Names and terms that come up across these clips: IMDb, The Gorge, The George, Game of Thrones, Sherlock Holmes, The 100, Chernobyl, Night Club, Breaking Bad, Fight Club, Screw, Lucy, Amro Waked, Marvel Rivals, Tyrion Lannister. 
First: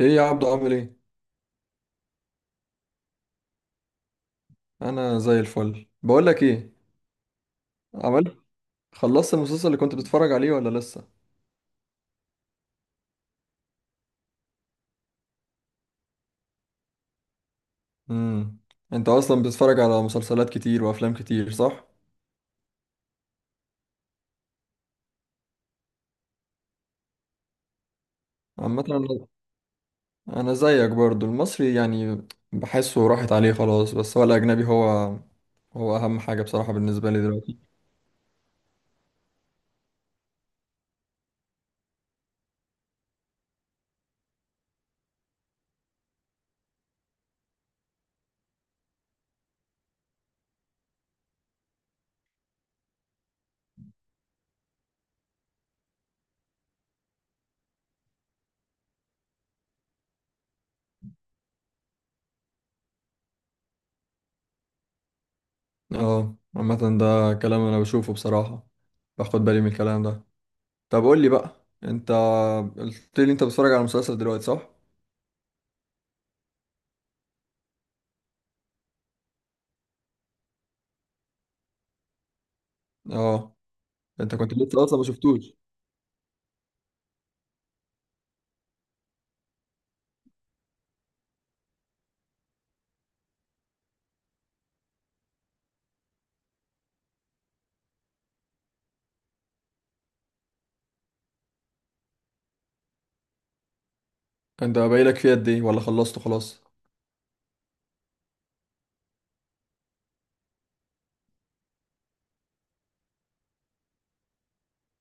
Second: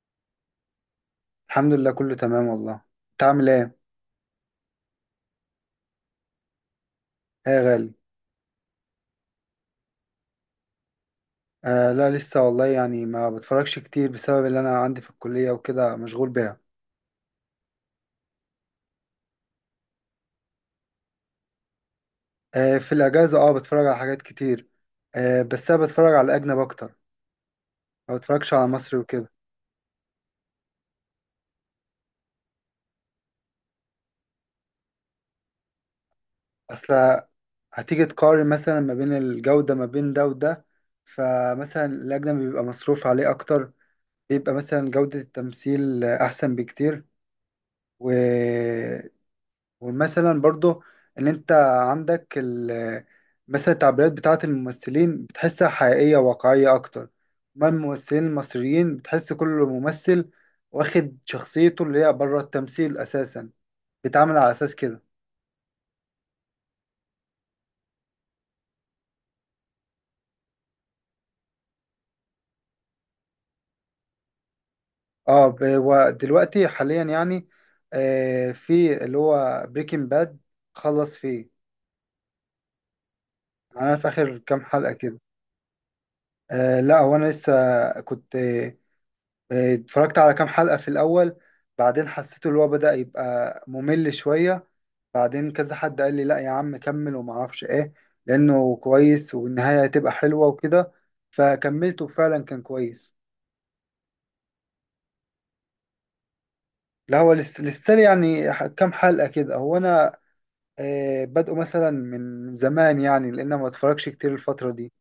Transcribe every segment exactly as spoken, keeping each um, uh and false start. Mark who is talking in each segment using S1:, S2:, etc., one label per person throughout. S1: ايه يا عبدو عامل ايه؟
S2: الحمد لله كله تمام والله. انت عامل ايه؟
S1: انا زي الفل. بقول لك ايه،
S2: ايه يا غالي؟
S1: عملت خلصت المسلسل اللي كنت بتتفرج عليه ولا لسه؟
S2: آه، لا لسه والله، يعني ما بتفرجش كتير بسبب اللي انا عندي في الكلية وكده مشغول بيها.
S1: امم. انت اصلا بتتفرج على مسلسلات كتير وافلام كتير صح؟
S2: آه، في الاجازة، اه، بتفرج على حاجات كتير. آه، بس انا بتفرج على الاجنب اكتر. ما بتفرجش على
S1: عامه
S2: مصري
S1: انا
S2: وكده.
S1: أنا زيك برضو، المصري يعني بحسه راحت عليه خلاص، بس هو الاجنبي هو هو اهم حاجه بصراحه
S2: اصل،
S1: بالنسبه لي دلوقتي.
S2: هتيجي تقارن مثلا ما بين الجودة ما بين ده وده. فمثلا الاجنبي بيبقى مصروف عليه اكتر. بيبقى مثلا جودة التمثيل احسن بكتير. و ومثلا برضو، ان انت عندك ال مثلا التعبيرات بتاعة الممثلين بتحسها حقيقية واقعية اكتر. ما الممثلين المصريين بتحس كل ممثل واخد شخصيته اللي هي بره التمثيل اساسا، بيتعامل على اساس كده.
S1: اه، عامه ده كلام انا بشوفه بصراحه، باخد بالي من الكلام ده. طب قول لي بقى انت، قلت لي انت بتتفرج على مسلسل دلوقتي صح؟
S2: اه، ب- ودلوقتي حاليا يعني، آه في اللي هو بريكنج باد، خلص فيه.
S1: اه.
S2: انا في
S1: انت
S2: اخر
S1: كنت
S2: كام
S1: لسه
S2: حلقة
S1: اصلا ما
S2: كده.
S1: شفتوش؟
S2: آه، لا هو انا لسه كنت. آه، اتفرجت على كام حلقة في الأول، بعدين حسيت اللي هو بدأ يبقى ممل شوية. بعدين كذا حد قال لي لا يا عم كمل، وما اعرفش ايه، لأنه كويس والنهاية هتبقى حلوة وكده. فكملته، فعلا كان كويس.
S1: انت باقيلك فيه قد ايه ولا خلصته خلاص؟
S2: لا، هو لسه لسه لي يعني ح- كام حلقة كده. هو أنا آه، بادئه مثلا من زمان، يعني لأن ما اتفرجش كتير الفترة دي.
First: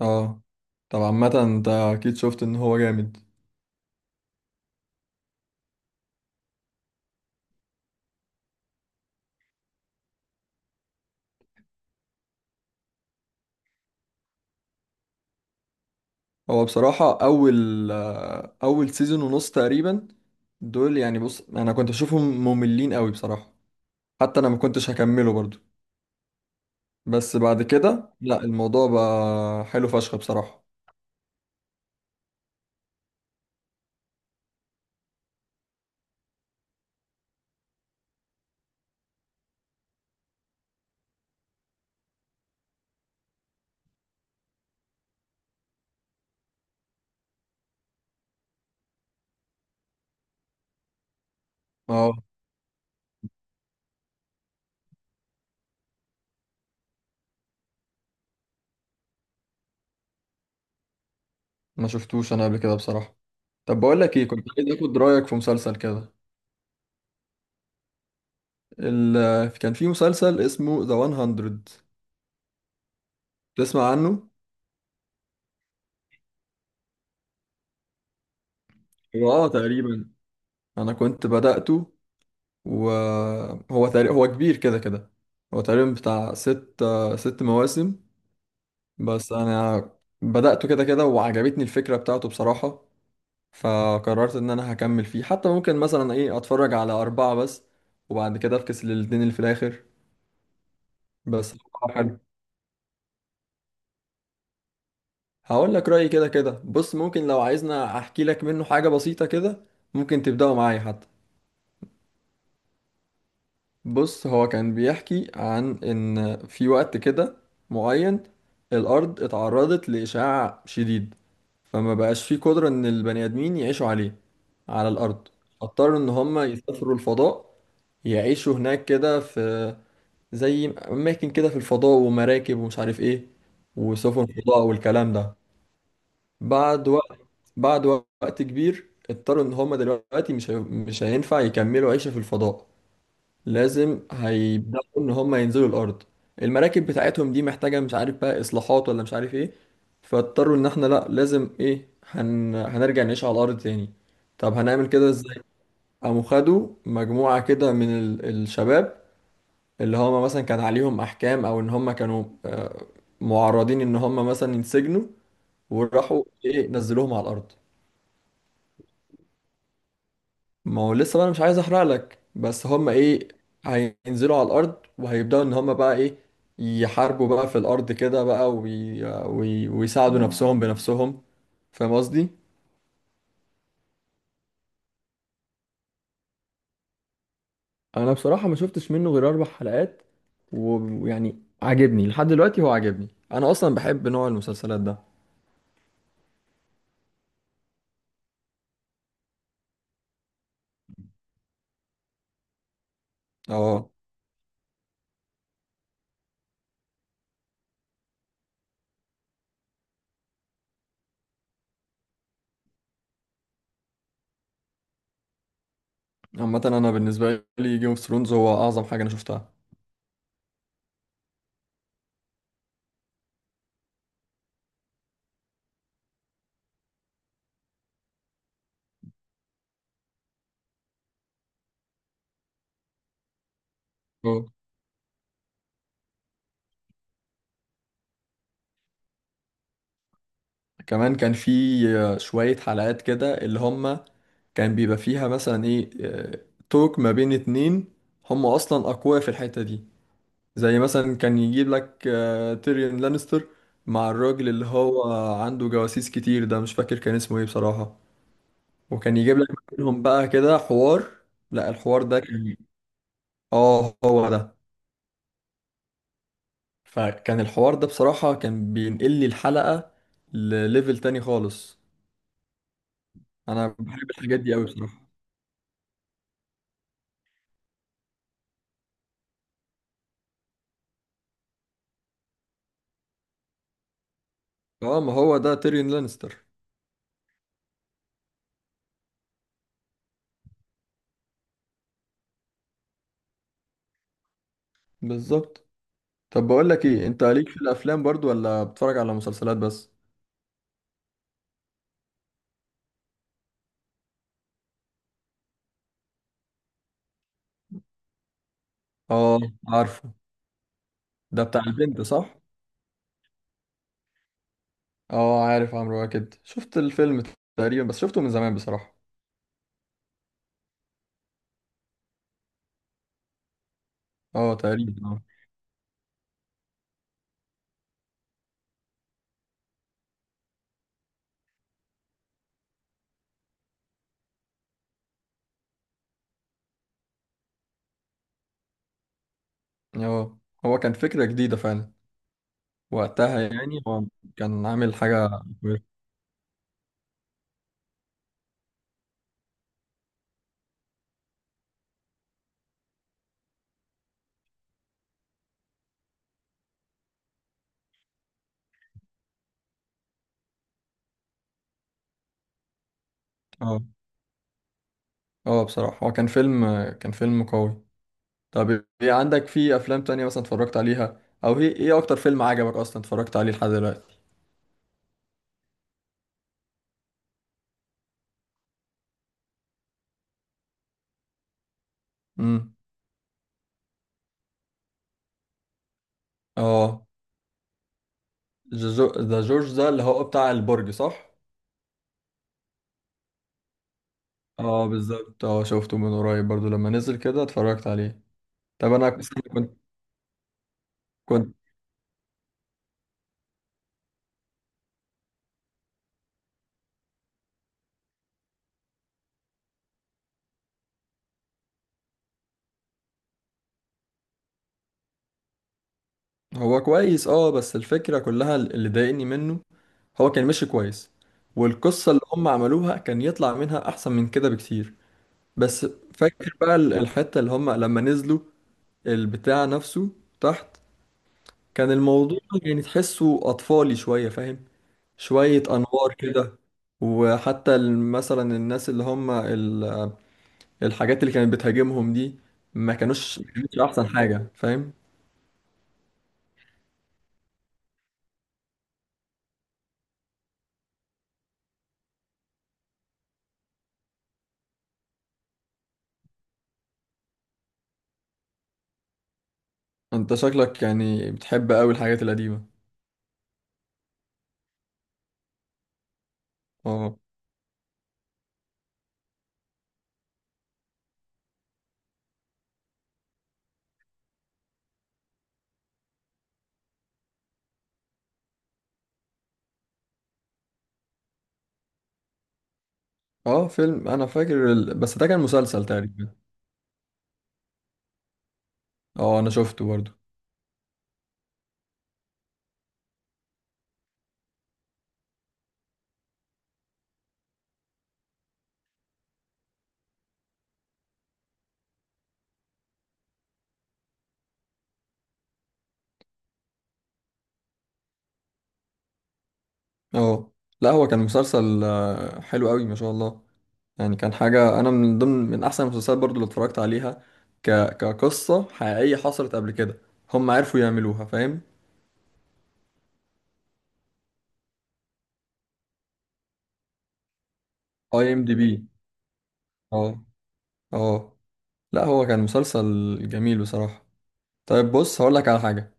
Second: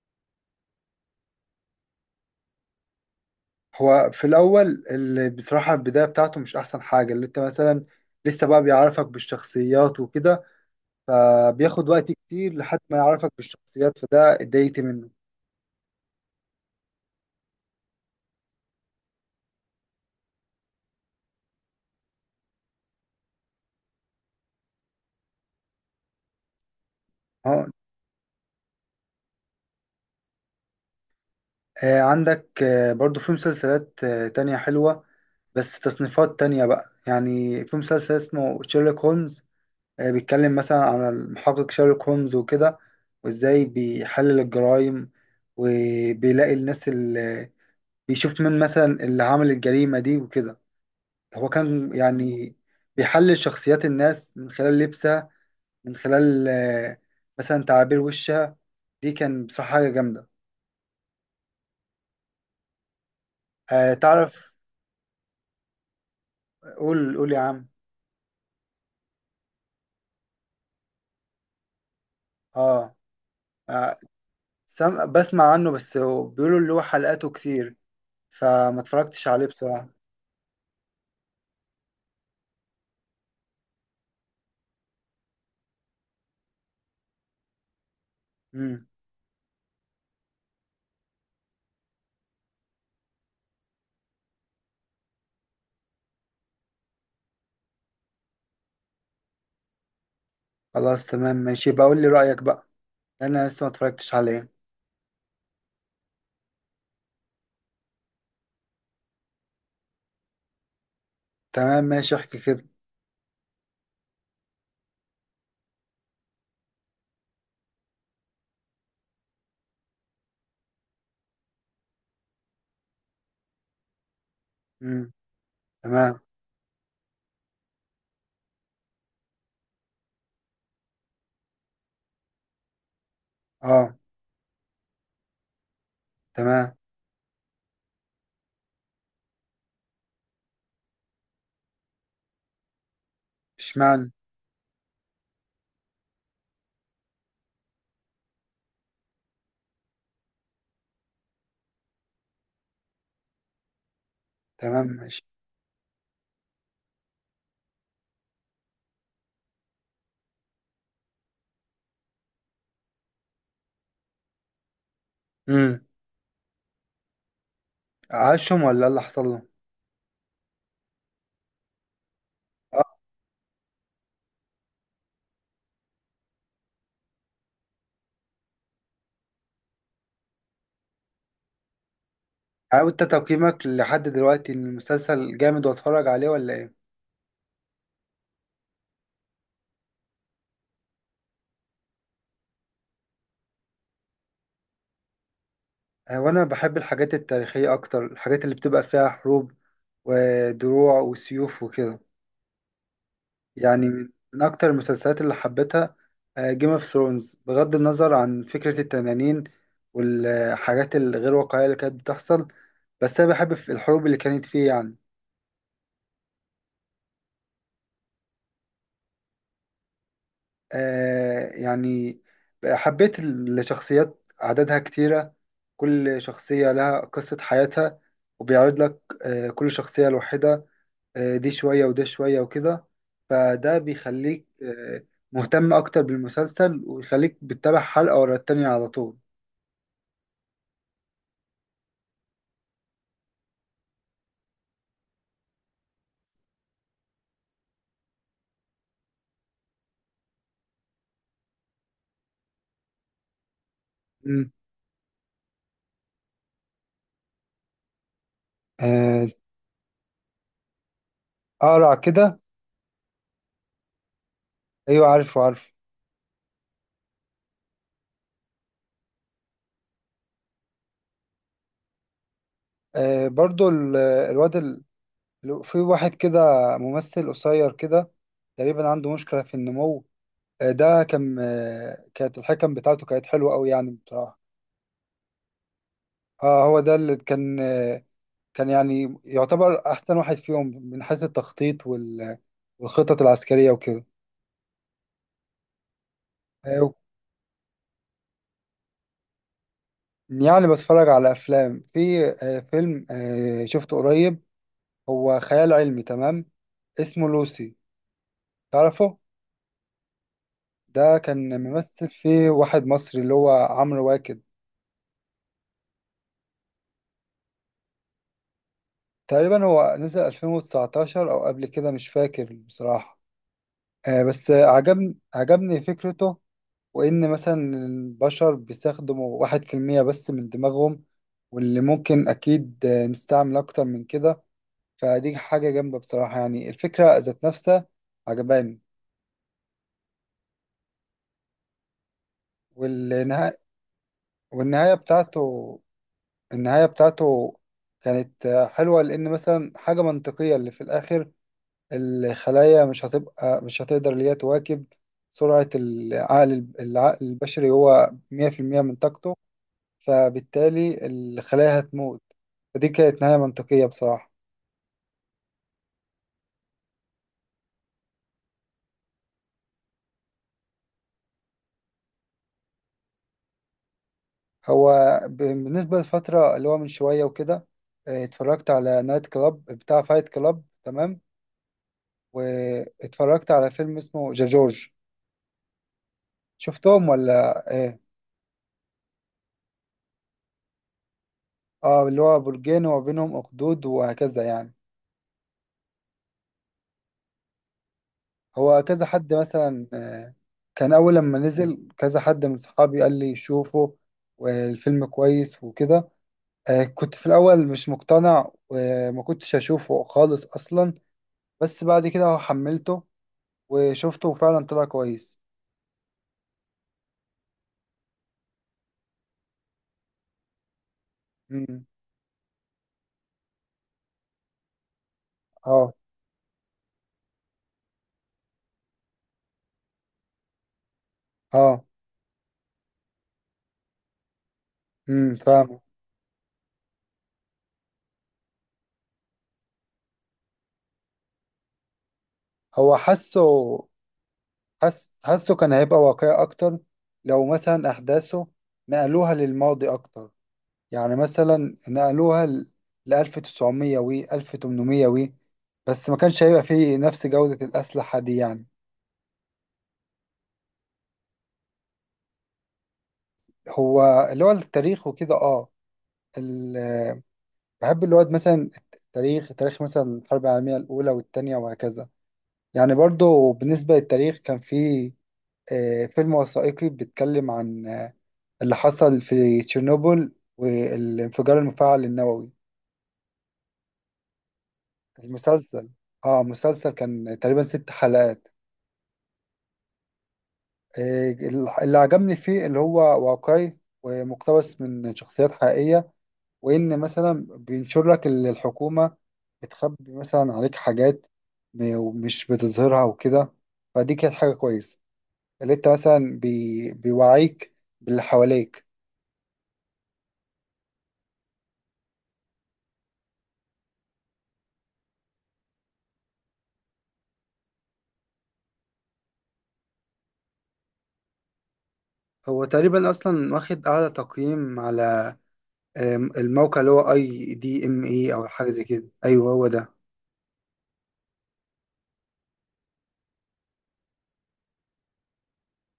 S1: اه. طب عامة انت اكيد شفت ان هو جامد.
S2: هو في الأول اللي بصراحة البداية بتاعته مش أحسن حاجة، اللي أنت مثلا لسه بقى بيعرفك بالشخصيات وكده، فبياخد وقت كتير لحد ما يعرفك بالشخصيات، فده اتضايقت منه.
S1: هو بصراحة اول آه، اول سيزون ونص تقريبا، دول يعني بص انا كنت بشوفهم مملين قوي بصراحة، حتى انا ما كنتش هكمله برضو، بس بعد
S2: اه.
S1: كده لا، الموضوع بقى حلو فشخ بصراحة.
S2: آه، عندك آه، برضو في مسلسلات آه، تانية حلوة، بس تصنيفات تانية بقى. يعني في مسلسل اسمه شيرلوك هولمز، آه، بيتكلم مثلا عن المحقق شيرلوك هولمز وكده، وازاي بيحلل الجرائم، وبيلاقي الناس اللي بيشوف مين مثلا اللي عمل الجريمة دي وكده. هو كان
S1: اه.
S2: يعني بيحلل شخصيات الناس من خلال لبسها، من خلال آه، مثلا تعابير وشها. دي كان بصراحة حاجة جامدة.
S1: ما شفتوش انا قبل كده بصراحة. طب
S2: آه،
S1: بقول لك ايه، كنت
S2: تعرف.
S1: عايز اخد رأيك في مسلسل كده.
S2: قول قول يا عم.
S1: ال... كان في مسلسل اسمه ذا مية،
S2: اه.
S1: تسمع
S2: آه،
S1: عنه؟
S2: سم... بسمع عنه، بس هو بيقولوا اللي هو حلقاته كتير، فما اتفرجتش
S1: هو
S2: عليه
S1: اه،
S2: بصراحة.
S1: تقريبا انا كنت بدأته، وهو تقريبا هو كبير كده كده، هو تقريبا بتاع ست ست مواسم.
S2: مم.
S1: بس انا بدأته كده كده، وعجبتني الفكرة بتاعته بصراحة، فقررت ان انا هكمل فيه، حتى ممكن مثلا ايه اتفرج على اربعة بس وبعد كده افكس للاتنين اللي في الاخر.
S2: خلاص تمام
S1: بس
S2: ماشي،
S1: هو
S2: بقول لي
S1: حلو.
S2: رأيك بقى. انا لسه ما اتفرجتش عليه.
S1: هقول لك رأيي كده كده. بص، ممكن لو عايزنا احكي لك منه حاجة بسيطة كده، ممكن تبدأوا معايا حتى.
S2: تمام ماشي، احكي كده.
S1: بص، هو كان بيحكي عن ان في وقت كده معين، الارض اتعرضت لاشعاع شديد، فما بقاش في قدرة ان البني ادمين يعيشوا عليه، على
S2: مم.
S1: الارض. اضطروا ان
S2: تمام.
S1: هم يسافروا الفضاء، يعيشوا هناك كده في زي اماكن كده في الفضاء ومراكب ومش عارف ايه،
S2: اه.
S1: وسفن فضاء والكلام ده.
S2: تمام.
S1: بعد وقت بعد وقت كبير اضطروا ان هم دلوقتي مش هي- مش هينفع يكملوا عيشة في الفضاء، لازم
S2: اشمعنى؟
S1: هيبداوا ان هم ينزلوا الارض. المراكب بتاعتهم دي محتاجه مش عارف بقى اصلاحات ولا مش عارف ايه، فاضطروا ان احنا لا، لازم ايه، هن... هنرجع نعيش على الارض تاني. طب
S2: تمام
S1: هنعمل كده
S2: ماشي.
S1: ازاي؟ قاموا خدوا مجموعه كده من ال... الشباب اللي هم مثلا كان عليهم احكام او ان هم كانوا آه، معرضين ان هم مثلا ينسجنوا،
S2: مم.
S1: وراحوا ايه نزلوهم على الارض.
S2: عاشهم ولا إيه اللي حصل له؟
S1: ما هو لسه بقى، انا مش عايز احرق لك، بس هم
S2: اه.
S1: ايه، هينزلوا على الارض وهيبداوا ان هم بقى ايه، يحاربوا بقى في الارض كده بقى، وي... وي... ويساعدوا نفسهم بنفسهم. فاهم قصدي؟
S2: يعني انت تقييمك لحد دلوقتي ان المسلسل جامد واتفرج عليه، ولا ايه؟
S1: انا بصراحه ما شفتش منه غير اربع حلقات، و- ويعني عاجبني لحد دلوقتي. هو عاجبني، انا اصلا بحب نوع المسلسلات ده.
S2: آه، وانا بحب الحاجات التاريخية اكتر، الحاجات اللي بتبقى فيها حروب ودروع وسيوف وكده. يعني
S1: اه.
S2: من من اكتر المسلسلات اللي حبيتها جيم اوف ثرونز، بغض النظر عن فكرة التنانين والحاجات الغير واقعية اللي كانت بتحصل، بس انا بحب في الحروب اللي كانت فيه يعني.
S1: عامه انا بالنسبه لي جيم اوف ثرونز هو اعظم حاجه انا شفتها.
S2: آه يعني حبيت الشخصيات، عددها كتيرة، كل شخصية لها قصة حياتها، وبيعرض لك آه كل شخصية لوحدها، آه، دي شوية وده شوية وكده. فده
S1: اه.
S2: بيخليك آه، مهتم أكتر بالمسلسل، ويخليك بتتابع حلقة ورا التانية على طول.
S1: كمان كان في شويه حلقات كده اللي هم كان بيبقى فيها مثلا ايه آه، توك ما بين اتنين، هم اصلا اقوياء في الحتة دي، زي مثلا كان يجيب لك آه، تيريون لانستر مع الراجل
S2: مم.
S1: اللي هو عنده جواسيس كتير، ده مش فاكر كان اسمه ايه بصراحة، وكان
S2: آه،
S1: يجيب لك منهم بقى كده حوار. لا،
S2: أقرع
S1: الحوار ده
S2: كده.
S1: كان، اه هو ده.
S2: أيوة، عارفه عارفه.
S1: فكان الحوار ده بصراحة كان بينقل لي الحلقة لليفل تاني خالص.
S2: آه، برضو
S1: انا
S2: ال-
S1: بحب الحاجات دي
S2: الواد
S1: قوي
S2: ال-
S1: بصراحة.
S2: في واحد كده، ممثل قصير كده، تقريبا عنده مشكلة في النمو. آه، ده كان آه، كانت الحكم بتاعته كانت حلوة أوي يعني بصراحة.
S1: اه، ما هو ده تيريون لانستر.
S2: اه، هو ده اللي كان آه، كان يعني يعتبر أحسن واحد فيهم من حيث التخطيط وال- والخطط العسكرية وكده.
S1: بالظبط. طب بقول لك
S2: آه،
S1: ايه، انت ليك في الافلام برضو ولا بتتفرج على مسلسلات بس؟
S2: يعني بتفرج على أفلام. في آه، فيلم آه، شفته قريب، هو خيال علمي تمام، اسمه لوسي. تعرفه؟
S1: اه. عارفه.
S2: ده
S1: ده
S2: كان
S1: بتاع البنت
S2: ممثل
S1: صح؟
S2: فيه واحد مصري اللي هو عمرو واكد.
S1: اه، عارف عمرو واكد. شفت الفيلم تقريبا، بس شفته من زمان بصراحة.
S2: تقريبا هو نزل ألفين وتسعتاشر أو قبل كده مش فاكر بصراحة. آه، بس
S1: اه
S2: آه،
S1: تقريبا
S2: عجبني
S1: اه.
S2: عجبني فكرته، وإن مثلا البشر بيستخدموا واحد في المية بس من دماغهم، واللي ممكن أكيد آه، نستعمل أكتر من كده. فدي حاجة جامدة بصراحة، يعني الفكرة ذات نفسها عجباني.
S1: اه، هو كان فكرة جديدة فعلا وقتها،
S2: والنهاية
S1: يعني هو كان
S2: والنهاية
S1: عامل حاجة
S2: بتاعته
S1: كويسة.
S2: النهاية بتاعته كانت آه، حلوة، لأن مثلا حاجة منطقية اللي في الآخر. الخلايا مش هتبقى مش هتقدر اللي هي تواكب سرعة العقل العقل البشري هو مية في المية من طاقته، فبالتالي الخلايا هتموت. فدي كانت نهاية
S1: اه.
S2: منطقية بصراحة.
S1: اه، بصراحة هو كان فيلم كان فيلم قوي. طب، ايه عندك في افلام تانية مثلا اتفرجت عليها، او ايه ايه اكتر فيلم عجبك اصلا اتفرجت عليه لحد دلوقتي؟
S2: هو ب- بالنسبة للفترة اللي هو من شوية وكده، آه، اتفرجت على نايت كلاب بتاع فايت كلاب، تمام،
S1: امم
S2: واتفرجت على فيلم اسمه ذا جورج.
S1: اه.
S2: شفتهم ولا ايه؟
S1: ذا جو- ذا جورج ده اللي هو بتاع البرج صح؟
S2: اه، اللي هو برجين وما بينهم اخدود وهكذا يعني.
S1: اه بالظبط، اه شفته من قريب برضو لما نزل كده اتفرجت عليه.
S2: هو
S1: طب
S2: كذا
S1: انا، كنت
S2: حد
S1: كنت
S2: مثلا آه، كان اول لما
S1: كنت-
S2: نزل كذا حد من صحابي قال لي شوفه والفيلم كويس وكده. آه، كنت في الاول مش مقتنع وما كنتش اشوفه خالص اصلا، بس بعد كده حملته وشفته، فعلا طلع كويس.
S1: هو كويس. اه بس الفكرة كلها اللي ضايقني منه، هو كان ماشي كويس
S2: امم.
S1: والقصة اللي هم عملوها كان يطلع منها احسن من كده بكتير. بس
S2: اه.
S1: فاكر بقى ال- الحتة اللي هم لما نزلوا البتاع نفسه تحت،
S2: اه.
S1: كان الموضوع يعني تحسه اطفالي شوية، فاهم؟
S2: امم
S1: شوية
S2: فاهم.
S1: أنوار كده، وحتى ال- مثلا الناس اللي هم ال- الحاجات اللي كانت بتهاجمهم دي ما
S2: هو
S1: كانوش
S2: حاسه.
S1: ما كانتش أحسن حاجة، فاهم؟
S2: حس حاسه كان هيبقى واقعي اكتر لو مثلا احداثه نقلوها للماضي اكتر. يعني مثلا نقلوها ل ألف وتسعمية و ألف وتمنمية، و بس ما كانش هيبقى فيه نفس جودة الأسلحة دي يعني.
S1: أنت شكلك يعني بتحب أوي الحاجات القديمة.
S2: هو اللي هو التاريخ وكده، اه. ال-
S1: اه.
S2: بحب اللي هو مثلا التاريخ، تاريخ مثلا الحرب العالمية الأولى والتانية وهكذا. يعني برضو بالنسبة للتاريخ كان في آه، فيلم وثائقي بيتكلم عن آه، اللي حصل في تشيرنوبل، والانفجار المفاعل النووي.
S1: اه، فيلم أنا فاكر ال... بس ده كان مسلسل
S2: المسلسل.
S1: تقريبا.
S2: اه، مسلسل كان تقريبا ست حلقات.
S1: اه أنا شفته برضو.
S2: آه، اللي عجبني فيه اللي هو واقعي ومقتبس من شخصيات حقيقية، وإن مثلا بينشر لك اللي الحكومة بتخبي مثلا عليك حاجات م- ومش بتظهرها وكده. فدي كانت حاجة كويسة، اللي انت مثلا بي... بيوعيك باللي حواليك.
S1: اه لا، هو كان مسلسل آه، حلو أوي ما شاء الله، يعني كان حاجة، أنا من ضمن من أحسن المسلسلات برضو اللي اتفرجت عليها، ك... كقصة حقيقية حصلت قبل كده، هم عرفوا يعملوها، فاهم؟
S2: هو تقريبا اصلا واخد اعلى تقييم على آم، الموقع اللي هو اي دي ام
S1: اي
S2: اي،
S1: ام
S2: او
S1: دي
S2: حاجه
S1: بي
S2: زي كده، ايوه هو ده.
S1: اه. اه لا، هو كان مسلسل جميل بصراحة. طيب بص هقولك على حاجة،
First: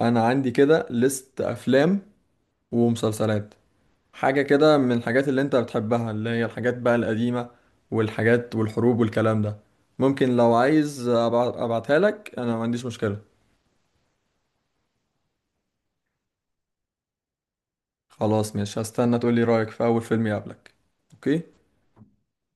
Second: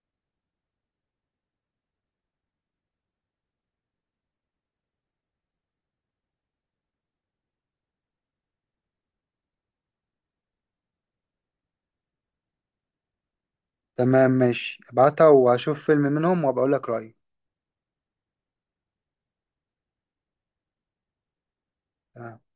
S1: انا عندي كده ليست افلام ومسلسلات، حاجة كده من الحاجات اللي انت بتحبها اللي هي الحاجات بقى القديمة والحاجات والحروب والكلام ده. ممكن لو عايز أبع- ابعتها لك، انا ما عنديش مشكلة.
S2: تمام ماشي، ابعتها واشوف فيلم منهم وبقول لك رايي.
S1: خلاص مش هستنى، تقولي رأيك في اول فيلم يقابلك. اوكي.
S2: تمام.